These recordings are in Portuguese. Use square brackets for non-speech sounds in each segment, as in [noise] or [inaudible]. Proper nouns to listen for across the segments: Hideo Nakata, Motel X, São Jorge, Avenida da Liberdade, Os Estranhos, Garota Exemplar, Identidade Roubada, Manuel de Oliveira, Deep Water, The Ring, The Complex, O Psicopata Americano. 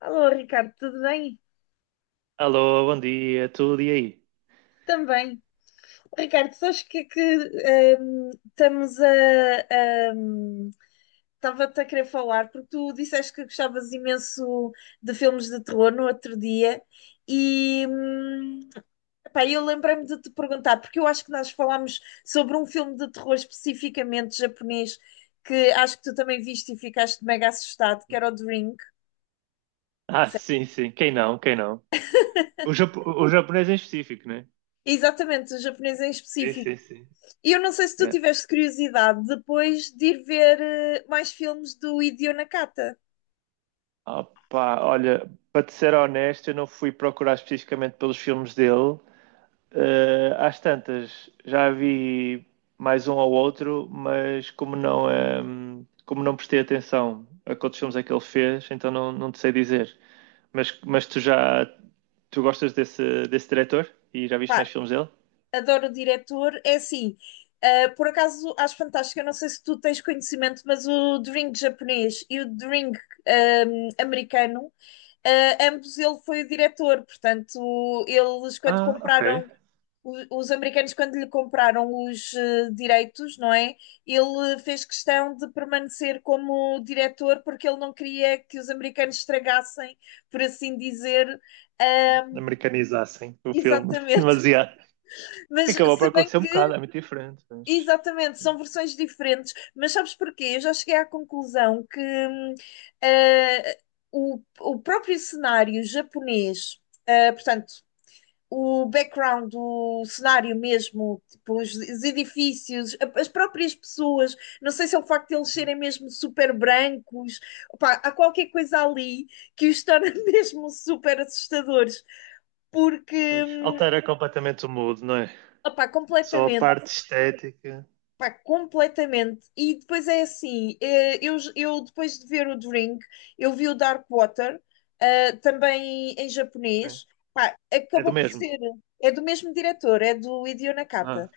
Alô, Ricardo, tudo bem? Alô, bom dia, tudo e aí? Também. Ricardo, sabes o que é que estamos a. ehm, Estava-te a querer falar, porque tu disseste que gostavas imenso de filmes de terror no outro dia, e epá, eu lembrei-me de te perguntar, porque eu acho que nós falámos sobre um filme de terror especificamente japonês, que acho que tu também viste e ficaste mega assustado, que era o Drink. Ah, sim, sim, quem não, quem não? O japonês em específico, né? Exatamente, o japonês em Sim, específico. sim, sim. E eu não sei se tu Yeah. tiveste curiosidade depois de ir ver mais filmes do Hideo Nakata. Opa, olha, para te ser honesto, eu não fui procurar especificamente pelos filmes dele. Às tantas, já vi mais um ou outro, mas como não prestei atenção a quantos filmes é que ele fez, então não te sei dizer. Mas tu já, tu gostas desse diretor? E já viste Pá, mais filmes dele? adoro o diretor. É assim, por acaso acho fantástico. Eu não sei se tu tens conhecimento, mas o Drink japonês e o Drink americano, ambos ele foi o diretor. Portanto, eles quando Ah, ok. compraram Os americanos, quando lhe compraram os direitos, não é? Ele fez questão de permanecer como diretor porque ele não queria que os americanos estragassem, por assim dizer. ahm, Americanizassem o filme [laughs] Exatamente. demasiado. [laughs] Mas Acabou por se bem acontecer um que, bocado, é muito diferente, mas. exatamente, são versões diferentes. Mas sabes porquê? Eu já cheguei à conclusão que ah, o próprio cenário japonês, portanto, o background, o cenário mesmo, tipo, os edifícios, as próprias pessoas, não sei se é o facto de eles serem mesmo super brancos, opá, há qualquer coisa ali que os torna [laughs] mesmo super assustadores, porque, Pois. hum, Altera completamente o mood, não é? opá, Só a completamente. parte estética. Pá, completamente. E depois é assim, eu depois de ver o Drink, eu vi o Dark Water, também em É, japonês. Pá, é do acabou por mesmo. ser, é do mesmo diretor, é do Hideo Nakata. Ah,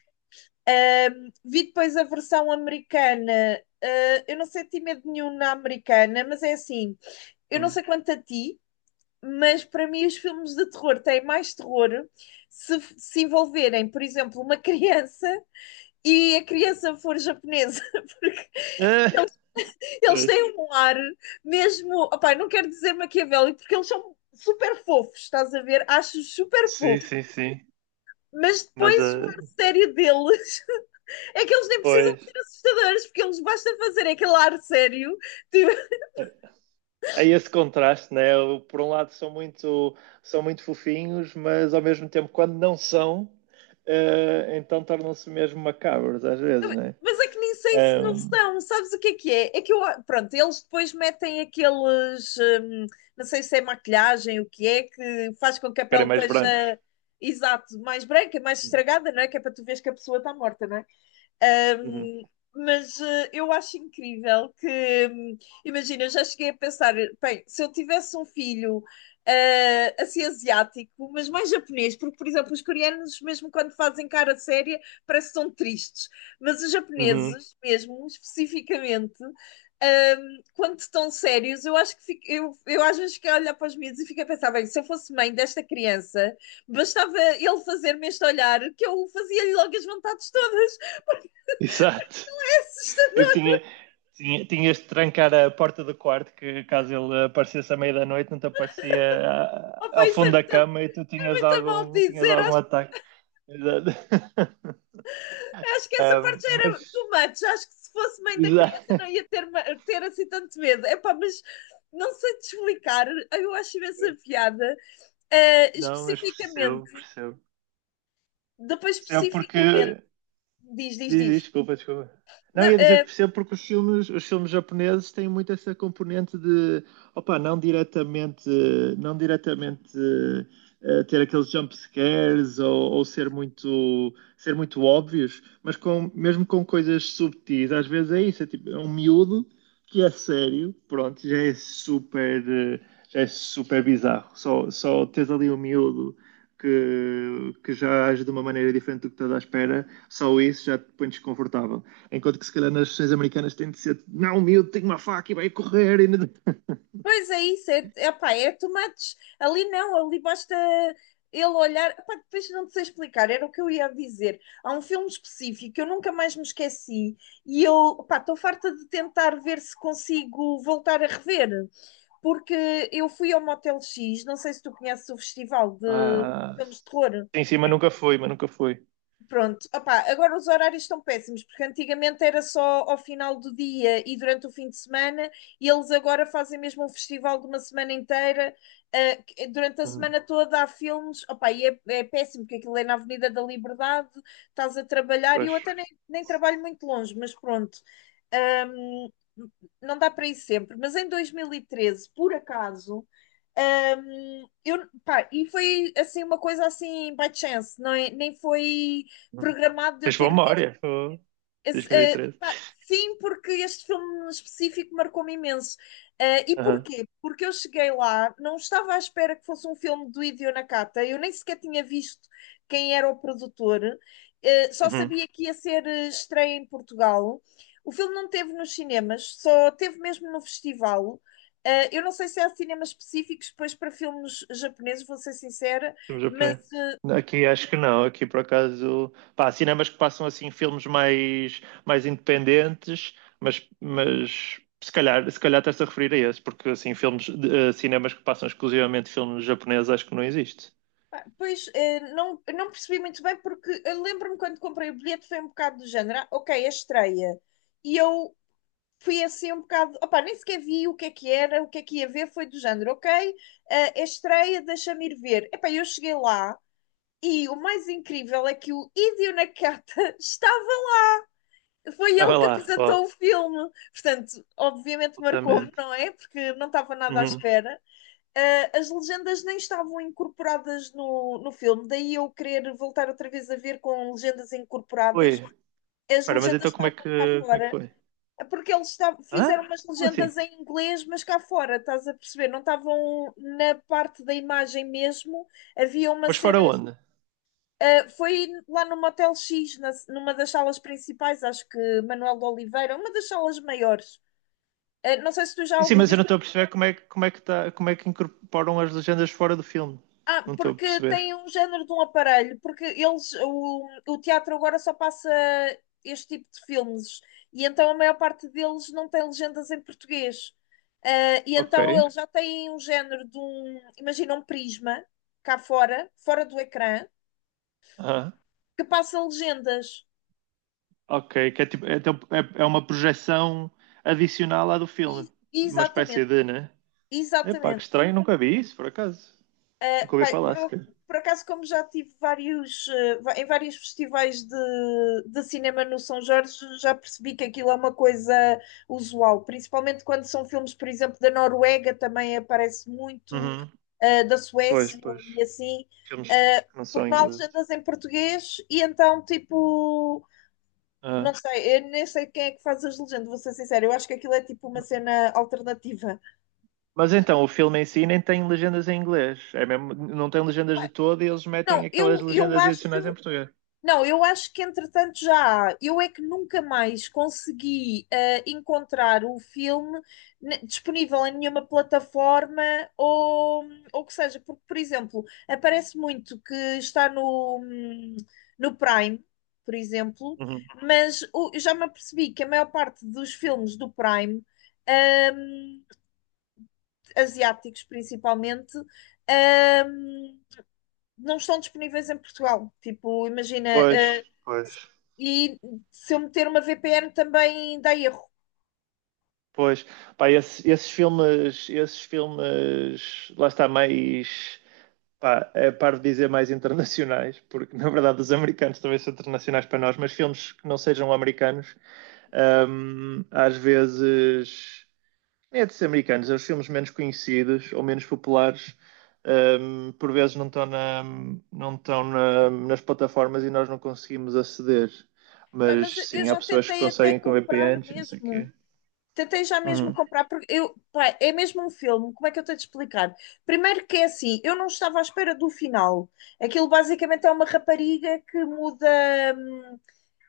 Um, vi depois a versão americana. Eu não senti medo nenhum na americana, mas é assim, eu não hum. sei quanto a ti, mas para mim os filmes de terror têm mais terror se envolverem, por exemplo, uma criança e a criança for japonesa, [laughs] porque Ah, eles pois. têm um ar mesmo, opá, não quero dizer maquiavélico, porque eles são super fofos, estás a ver? Acho super Sim, fofo, sim, sim. mas Mas, depois o ar ah, sério deles. É que eles nem precisam de pois. ser assustadores, porque eles basta fazer aquele ar sério, tipo, É. É esse contraste, né? Por um lado são muito fofinhos, mas ao mesmo tempo, quando não são, então tornam-se mesmo macabros às vezes, né? mas é que nem sei se não Um, são, sabes o que é que é? É que eu, pronto, eles depois metem aqueles, não sei se é maquilhagem, o que é, que faz com que a pele Ficarem mais brancos. esteja, exato, mais branca, mais estragada, não é? Que é para tu veres que a pessoa está morta, não é? Uhum. Um, mas eu acho incrível que, hum, imagina, eu já cheguei a pensar, bem, se eu tivesse um filho assim asiático, mas mais japonês, porque, por exemplo, os coreanos, mesmo quando fazem cara séria, parece que são tristes, mas os Uhum. japoneses, mesmo, especificamente, quando estão sérios, eu acho que eu às vezes fico a olhar para os miúdos e fico a pensar, bem, se eu fosse mãe desta criança, bastava ele fazer-me este olhar que eu fazia-lhe logo as vontades todas. [laughs] Exato. Eu Assustador. tinha, tinhas de trancar a porta do quarto, que caso ele aparecesse à meia da noite, não te aparecia a- Oh, ao pá, isso fundo da cama e é tu tinhas muito mal algum, tinhas dizer. algum Acho, ataque. [laughs] Exato. acho que essa parte já era Mas, too much. Acho que se fosse mãe da criança exato. não ia ter assim tanto medo. É pá, mas não sei te explicar, eu acho imensa piada. Não, mas percebo, Especificamente, percebo. depois Percebe? especificamente, Porque diz, diz, diz, diz, diz. desculpa, desculpa. Não, Não, ia dizer que percebo porque os filmes japoneses têm muito essa componente de, opa, não diretamente ter aqueles jump scares ou ser muito óbvios, mas mesmo com coisas subtis, às vezes é isso, é tipo, é um miúdo que é sério, pronto, já é super bizarro. Só tens ali um miúdo que já age de uma maneira diferente do que estás à espera, só isso já te põe desconfortável. Enquanto que se calhar nas sessões americanas tem de ser, não, miúdo, tenho uma faca e vai correr. E não-" [laughs] pois é isso, é, epá, é tomates. Ali não, ali basta ele olhar. Epá, depois não te sei explicar, era o que eu ia dizer. Há um filme específico que eu nunca mais me esqueci e eu, epá, estou farta de tentar ver se consigo voltar a rever, porque eu fui ao Motel X, não sei se tu conheces o festival de Ah, filmes de terror. sim, sim, mas nunca foi. Pronto, opá, agora os horários estão péssimos, porque antigamente era só ao final do dia e durante o fim de semana, e eles agora fazem mesmo um festival de uma semana inteira, durante a Uhum. semana toda há filmes, opá, e é, é péssimo, porque aquilo é na Avenida da Liberdade, estás a trabalhar, e eu Pois. até nem, nem trabalho muito longe, mas pronto, Ahm, não dá para ir sempre, mas em 2013, por acaso. Pá, e foi assim uma coisa assim by chance, não é? Nem foi Uhum. programado de eu Tens boa ter visto. memória. Oh, Esse, 2013. pá, sim, porque este filme específico marcou-me imenso. Eh, e Aham. porquê? Porque eu cheguei lá, não estava à espera que fosse um filme do Hideo Nakata, eu nem sequer tinha visto quem era o produtor, só Uhum. sabia que ia ser estreia em Portugal. O filme não teve nos cinemas, só teve mesmo no festival. Eh, eu não sei se há cinemas específicos, pois para filmes japoneses, vou ser sincera, Filme mas japonês. Aqui acho que não, aqui por acaso, pá, há cinemas que passam assim filmes mais independentes, mas se calhar estás a referir a esse, porque assim, filmes, cinemas que passam exclusivamente filmes japoneses acho que não existe. pá, pois, não, eu não percebi muito bem, porque eu lembro-me quando comprei o bilhete foi um bocado do género, ah, ok, é estreia. E eu fui assim um bocado, opá, nem sequer vi o que é que era, o que é que ia ver, foi do género, ok, é estreia, deixa-me ir ver. Epá, eu cheguei lá e o mais incrível é que o Hideo Nakata [laughs] estava, foi Ah, ele vai que lá, apresentou o ó, filme. Portanto, obviamente marcou-me, absolutamente. não é? Porque não estava nada à Uhum. espera. As legendas nem estavam incorporadas no filme, daí eu querer voltar outra vez a ver com legendas incorporadas. Oi, As espera, mas legendas então como é que, estavam cá como é que fora, foi? é porque eles fizeram Hã? umas Como assim? legendas em inglês, mas cá fora, estás a perceber? Não estavam na parte da imagem mesmo. Havia uma Mas fora cena, onde? Foi lá no Motel X, numa das salas principais, acho que Manuel de Oliveira, uma das salas maiores. Ah, não sei se tu já Sim, sim, alguma mas eu vez. não estou a perceber como é que tá, como é que incorporam as legendas fora do filme. Não estou a Porque perceber. tem um género de um aparelho, porque eles, o teatro agora só passa este tipo de filmes, e então a maior parte deles não tem legendas em português. Ah, e Ok. então eles já têm um género de um, imagina um prisma cá fora, fora do ecrã, que passa legendas. Ok, que é, tipo, é, então é uma projeção adicional à do filme. Uma espécie Exatamente, de, né? Epá, que exatamente. estranho, nunca vi isso, por acaso. Nunca ouvi Pá, falar sequer. por acaso, como já tive vários, em vários festivais de cinema no São Jorge, já percebi que aquilo é uma coisa usual, principalmente quando são filmes, por exemplo, da Noruega, também aparece muito, Uhum. Da Pois, Suécia pois. e assim, Filmes que não são porque não há ingleses. legendas em português e então, tipo, não Ah. sei, eu nem sei quem é que faz as legendas, vou ser sincera, eu acho que aquilo é tipo uma cena alternativa. Mas então, o filme em si nem tem legendas em inglês. É mesmo, não tem legendas de Pá, todo e eles não, metem aquelas eu legendas adicionais em acho, português. não, eu acho que entretanto já há. Eu é que nunca mais consegui encontrar o filme disponível em nenhuma plataforma ou, ou que seja, porque, por exemplo, aparece muito que está no Prime, por exemplo, Uhum. mas eu já me apercebi que a maior parte dos filmes do Prime, hum, asiáticos principalmente, hum, não estão disponíveis em Portugal. Tipo, imagina, Pois, pois, se- e se eu meter uma VPN também dá erro. pois. Pá, esses filmes, lá está mais. Pá, é par de dizer mais internacionais, porque na verdade os americanos talvez são internacionais para nós, mas filmes que não sejam americanos, às vezes, é de ser americanos, é os filmes menos conhecidos ou menos populares, por vezes não estão, na- não estão na- nas plataformas e nós não conseguimos aceder. Pá, mas Mas eu sim, há já pessoas que tentei até conseguem com comprar VPNs e não sei o quê. mesmo. Tentei já mesmo Uhum, comprar, porque eu, pá, é mesmo um filme, como é que eu tenho de explicar? Primeiro que é assim, eu não estava à espera do final. Aquilo basicamente é uma rapariga que muda, hum,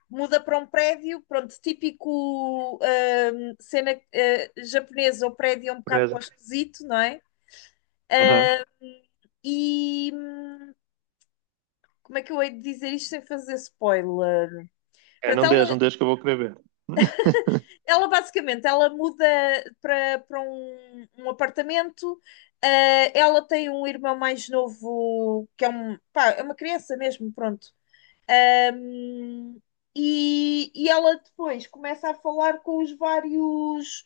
muda para um prédio, pronto, típico cena japonesa, o prédio é um bocado para o beleza. esquisito, não é? Uhum. E como é que eu hei de dizer isto sem fazer spoiler? É, Para não deixa, ela, não deixa que eu vou querer ver. [laughs] ela basicamente ela muda para, para um, um apartamento. Eh, ela tem um irmão mais novo que é um pá, é uma criança mesmo, pronto. Ahm, e ela depois começa a falar com os vários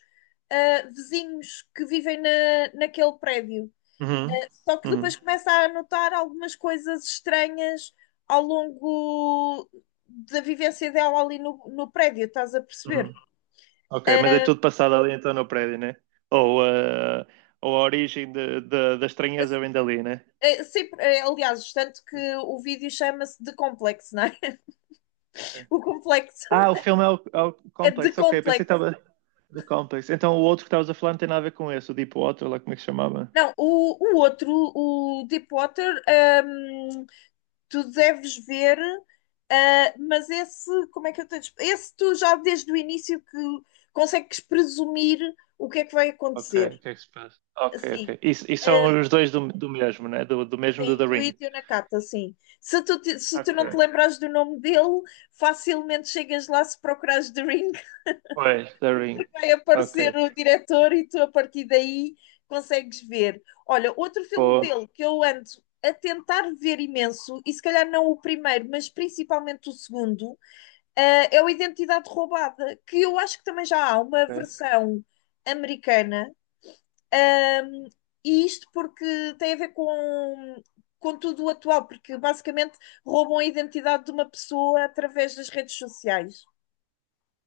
vizinhos que vivem naquele prédio. Uhum, Só que depois uhum, começa a notar algumas coisas estranhas ao longo da vivência dela ali no prédio, estás a perceber? uhum. Ok, mas é tudo passado ali então no prédio, né? Ou, eh, ou a origem da estranheza vem dali, né? É, sempre, é, aliás, tanto que o vídeo chama-se The Complex, não é? [laughs] Ok. O complexo Ah, o filme é o é The Complex, ok, pensei que Complex. estava The Complex. Então o outro que estavas a falar não tem nada a ver com esse, o Deepwater, lá como é que se chamava? Não, o outro, o Deepwater, hum, tu deves ver, mas esse, como é que eu tenho. Esse tu já desde o início que consegues presumir o que é que vai Ok, acontecer. o que é que se passa? Ok, Assim, ok. E uh, são os dois do mesmo, né? Do mesmo do sim, The tu e Ring. teu Nakata, sim. Se tu não te Ok. lembrares do nome dele, facilmente chegas lá se procurares The Ring. Pois, The Ring. Vai aparecer Ok. o diretor e tu a partir daí consegues ver. Olha, outro filme Pô, dele que eu ando a tentar ver imenso, e se calhar não o primeiro, mas principalmente o segundo, é o Identidade Roubada, que eu acho que também já há uma ok, versão americana, ahm, e isto porque tem a ver com tudo o atual, porque basicamente roubam a identidade de uma pessoa através das redes sociais.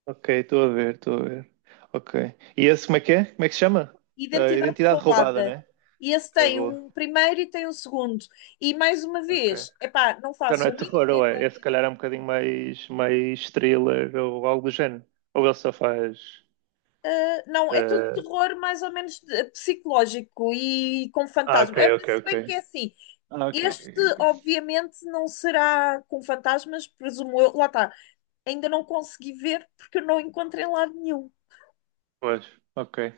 ok, estou a ver, estou a ver. Ok. E esse como é que é? Como é que se chama? Ah, Identidade Identidade Roubada, roubada. né? E esse Ok, tem boa. um primeiro e tem um segundo. E mais uma Ok. vez, epá, não Já não faço é a terror, mínima ou é? Esse ideia. se calhar é um bocadinho mais thriller ou algo do género. Ou ele só faz. Ah, não, é tudo terror mais ou menos psicológico e com Ah, ah, ok, fantasmas. É, ok, se ok. bem que é assim, Ah, ok. Ok, este ok. Ok. obviamente não será com fantasmas, presumo eu. Lá está, ainda não consegui ver porque eu não encontro em lado nenhum. Pois, ok,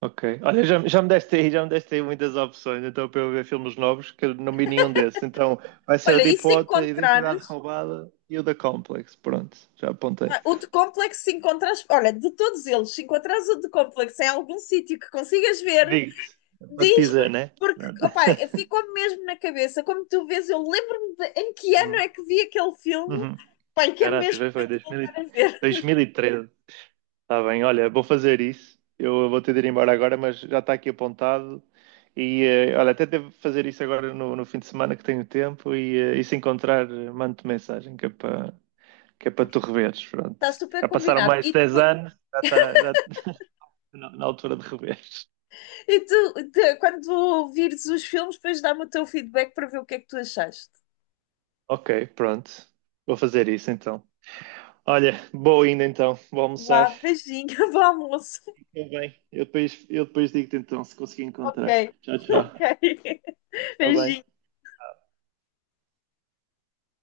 ok. Olha, já me deste aí, muitas opções, então para eu ver filmes novos, que eu não vi nenhum desses. Então vai ser o Olha, e Deep se Water, Identidade encontrares, Roubada e o The Complex. Pronto, já apontei. O de complexo, se encontrares, olha, de todos eles, se encontrares o de complexo em algum sítio que consigas ver, Vict, pode dizer, diz-me, né? porque Pronto. [laughs] opá, ficou-me mesmo na cabeça. Como tu vês, eu lembro-me de em que ano Uhum. é que vi aquele filme. Uhum. Pai, quero Caraca, mesmo já foi muito 2000 voltar a e- ver. 2013. Está bem, olha, vou fazer isso. Eu vou ter de ir embora agora, mas já está aqui apontado. E olha, até devo fazer isso agora no fim de semana que tenho tempo. E se encontrar, mando-te mensagem que é para tu reveres. Pronto. Está super Já passaram combinado. mais de 10 anos, já está [laughs] na altura de reveres. Quando vires os filmes, depois dá-me o teu feedback para ver o que é que tu achaste. Ok, pronto. Vou fazer isso então. Olha, boa ainda então. Vou almoçar. Vá, beijinho, [laughs] bom almoço. Está bem. Eu depois digo-te então se consegui Ok, encontrar. Tchau, [laughs] tchau. ok. Está bem. Beijinho.